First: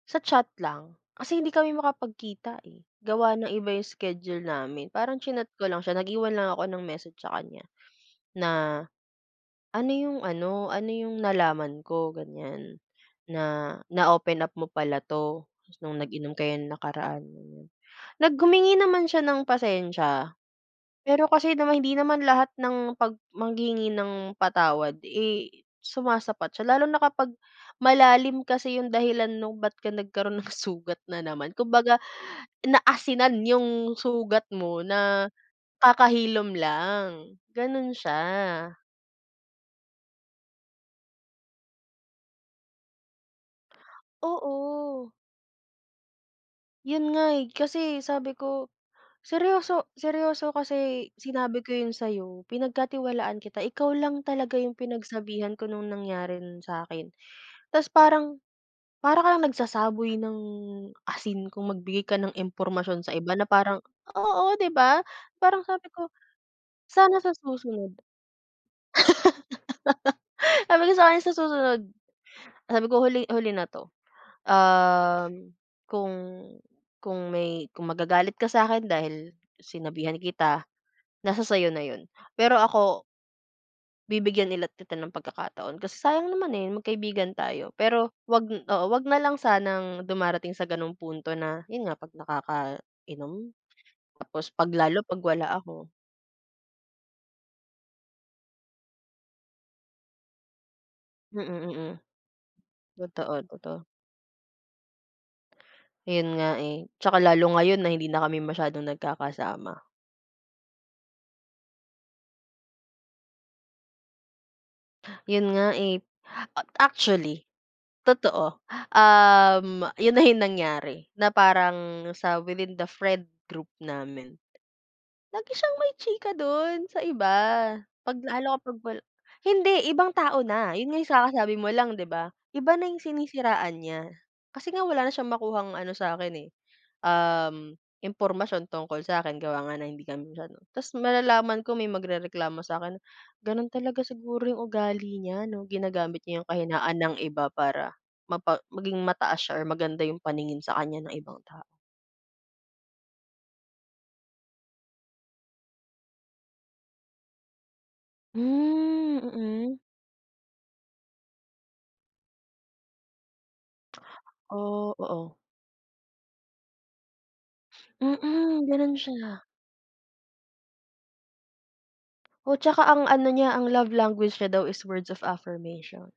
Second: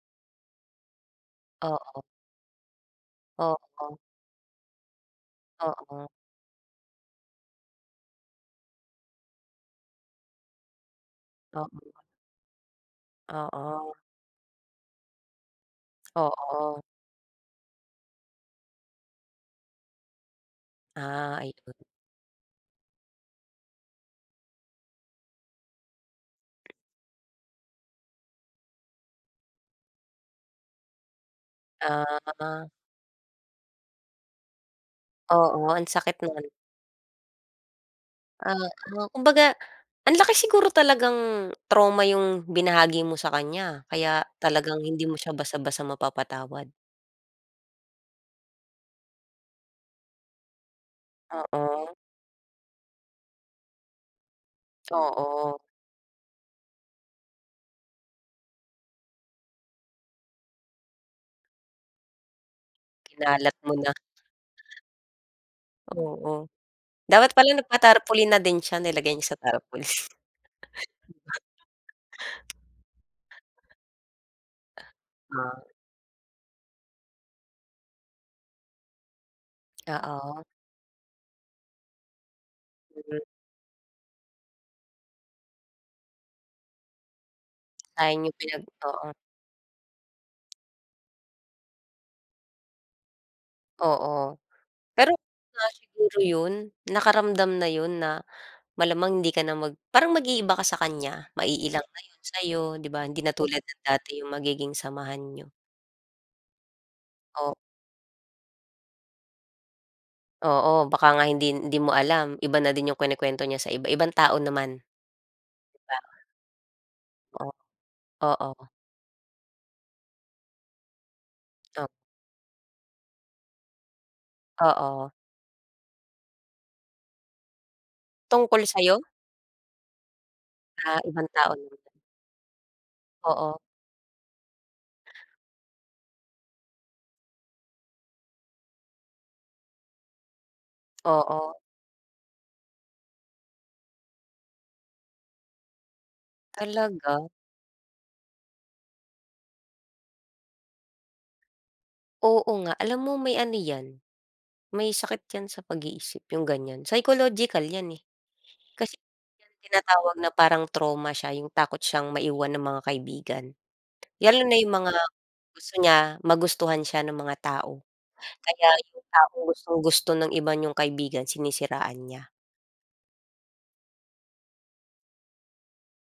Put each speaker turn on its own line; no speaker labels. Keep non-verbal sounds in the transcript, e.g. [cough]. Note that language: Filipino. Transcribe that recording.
Sa chat lang. Kasi hindi kami
Oo.
makapag-kita, eh, gawa ng iba yung
Oo.
schedule namin. Parang chinat ko lang siya,
Oo.
nag-iwan lang ako ng message sa kanya, na ano yung ano, ano yung nalaman
Oo.
ko ganiyan, na
Oo.
na-open up mo pala 'to, nung nag-inom kayo nung
Oo.
nakaraan, ganiyan. Nag humingi naman siya ng pasensiya. Pero
Ah,
kasi naman
ayun.
hindi naman lahat ng pag maghihingi ng patawad, eh, sumasapat siya. Lalo na kapag malalim kasi yung dahilan 'no, ba't ka nagkaroon ng sugat na naman, kumbaga
Ah, a ah.
naasinan yung sugat mo, na
Oo. Ang sakit nun.
kakahilom lang, gano'n siya.
Oo. Kumbaga, ang laki siguro talagang trauma yung binahagi mo sa kanya, kaya talagang hindi
Oo.
mo siya basta-basta mapapatawad.
Yun nga, eh. Kasi sabi ko, seryoso seryoso kasi sinabi ko yun
Oo.
sa'yo, pinagkatiwalaan kita, ikaw lang talaga yung pinagsabihan
Oo.
ko nung nangyaring yun sa akin. Tapos parang, para kang nagsasaboy ng asin kung magbigay ka ng impormasyon sa iba, na
Kinalat mo
parang
na.
oo, di ba? Parang sabi ko,
Oo.
sana sa
Dapat pala
susunod
nagpa-tarpulin na din siya, nilagay niya sa tarpulin.
[laughs] sabi ko sa kanya, sa susunod, sabi ko, huli huli na
[chuckles]
'to. Um,
Ah, sa
kung kung may kung magagalit ka sa'kin dahil sinabihan
Oo.
kita, nasa sa'yo na yun, pero ako
Mhm.
Bibigyan ulit kita ng pagkakataon, kasi sayang naman, eh, magkaibigan tayo. Pero
Sayang yung
'wag
pinag
oo, 'wag
oo.
na lang sanang dumarating sa gano'ng punto na yun nga, 'pag nakakainom,
Oo.
tapos 'pag lalo
Pero
'pag wala
kung wala
ako.
siguro yun, nakaramdam na yun na malamang hindi ka na mag parang mag-iiba ka sa kanya,
Mm,
ma-iilang
mm.
na yun sa'yo, di ba? Hindi na
Totoo,
tulad ng
totoo.
dati yung magiging samahan niyo.
Ayun nga, eh. Tsaka lalo
Op
ngayon na hindi na kami masyadong nagkakasama.
Oo, baka nga hindi, hindi mo alam, iba na din yung kinukuwento niya sa iba, ibang tao naman.
Yun nga,
Di
eh.
ba?
Actually,
O,
totoo.
oo.
Um, yun na yung nangyari, na
Tap
parang sa within the friend group namin.
Oo.
Lagi siyang may chika dun sa iba, 'pag lalo
Tungkol
kapag wala
sa'yo?
hindi, ibang tao na. Yun nga
Ah,
yung sa
ibang tao
kasasabi mo
naman dito.
lang, 'di ba? Iba na yung
Oo.
sinisiraan niya. Kasi nga wala na siyang makuhang ano sa akin, eh, uhm, impormasyon tungkol sa akin, gawa nga na hindi kami masyadong ta's
Oo.
malalaman ko, may magrereklamo sa'kin. Gano'n talaga siguro yung ugali niya ano, ginagamit niya yung kahinaan ng
Talaga?
iba para mapa maging mataas siya or maganda yung paningin sa kanya ng ibang tao.
Oo nga. Alam mo may ano 'yan, may sakit 'yan sa pag-iisip, yung ganiyan. Psychological 'yan, eh. Kasi
Hmm,
yung
mm.
tinatawag na parang trauma siya, yung takot siyang maiwan ng mga kaibigan. Lalo na yung mga
Oh, oo.
gusto niya, magustuhan siya nung mga tao.
Mm,
Kaya
ganun
yung
siya
taong gustong-gusto ng iba niyong kaibigan, sinisiraan niya.
O, tsaka ang ano niya, ang love language niya daw is words of affirmation.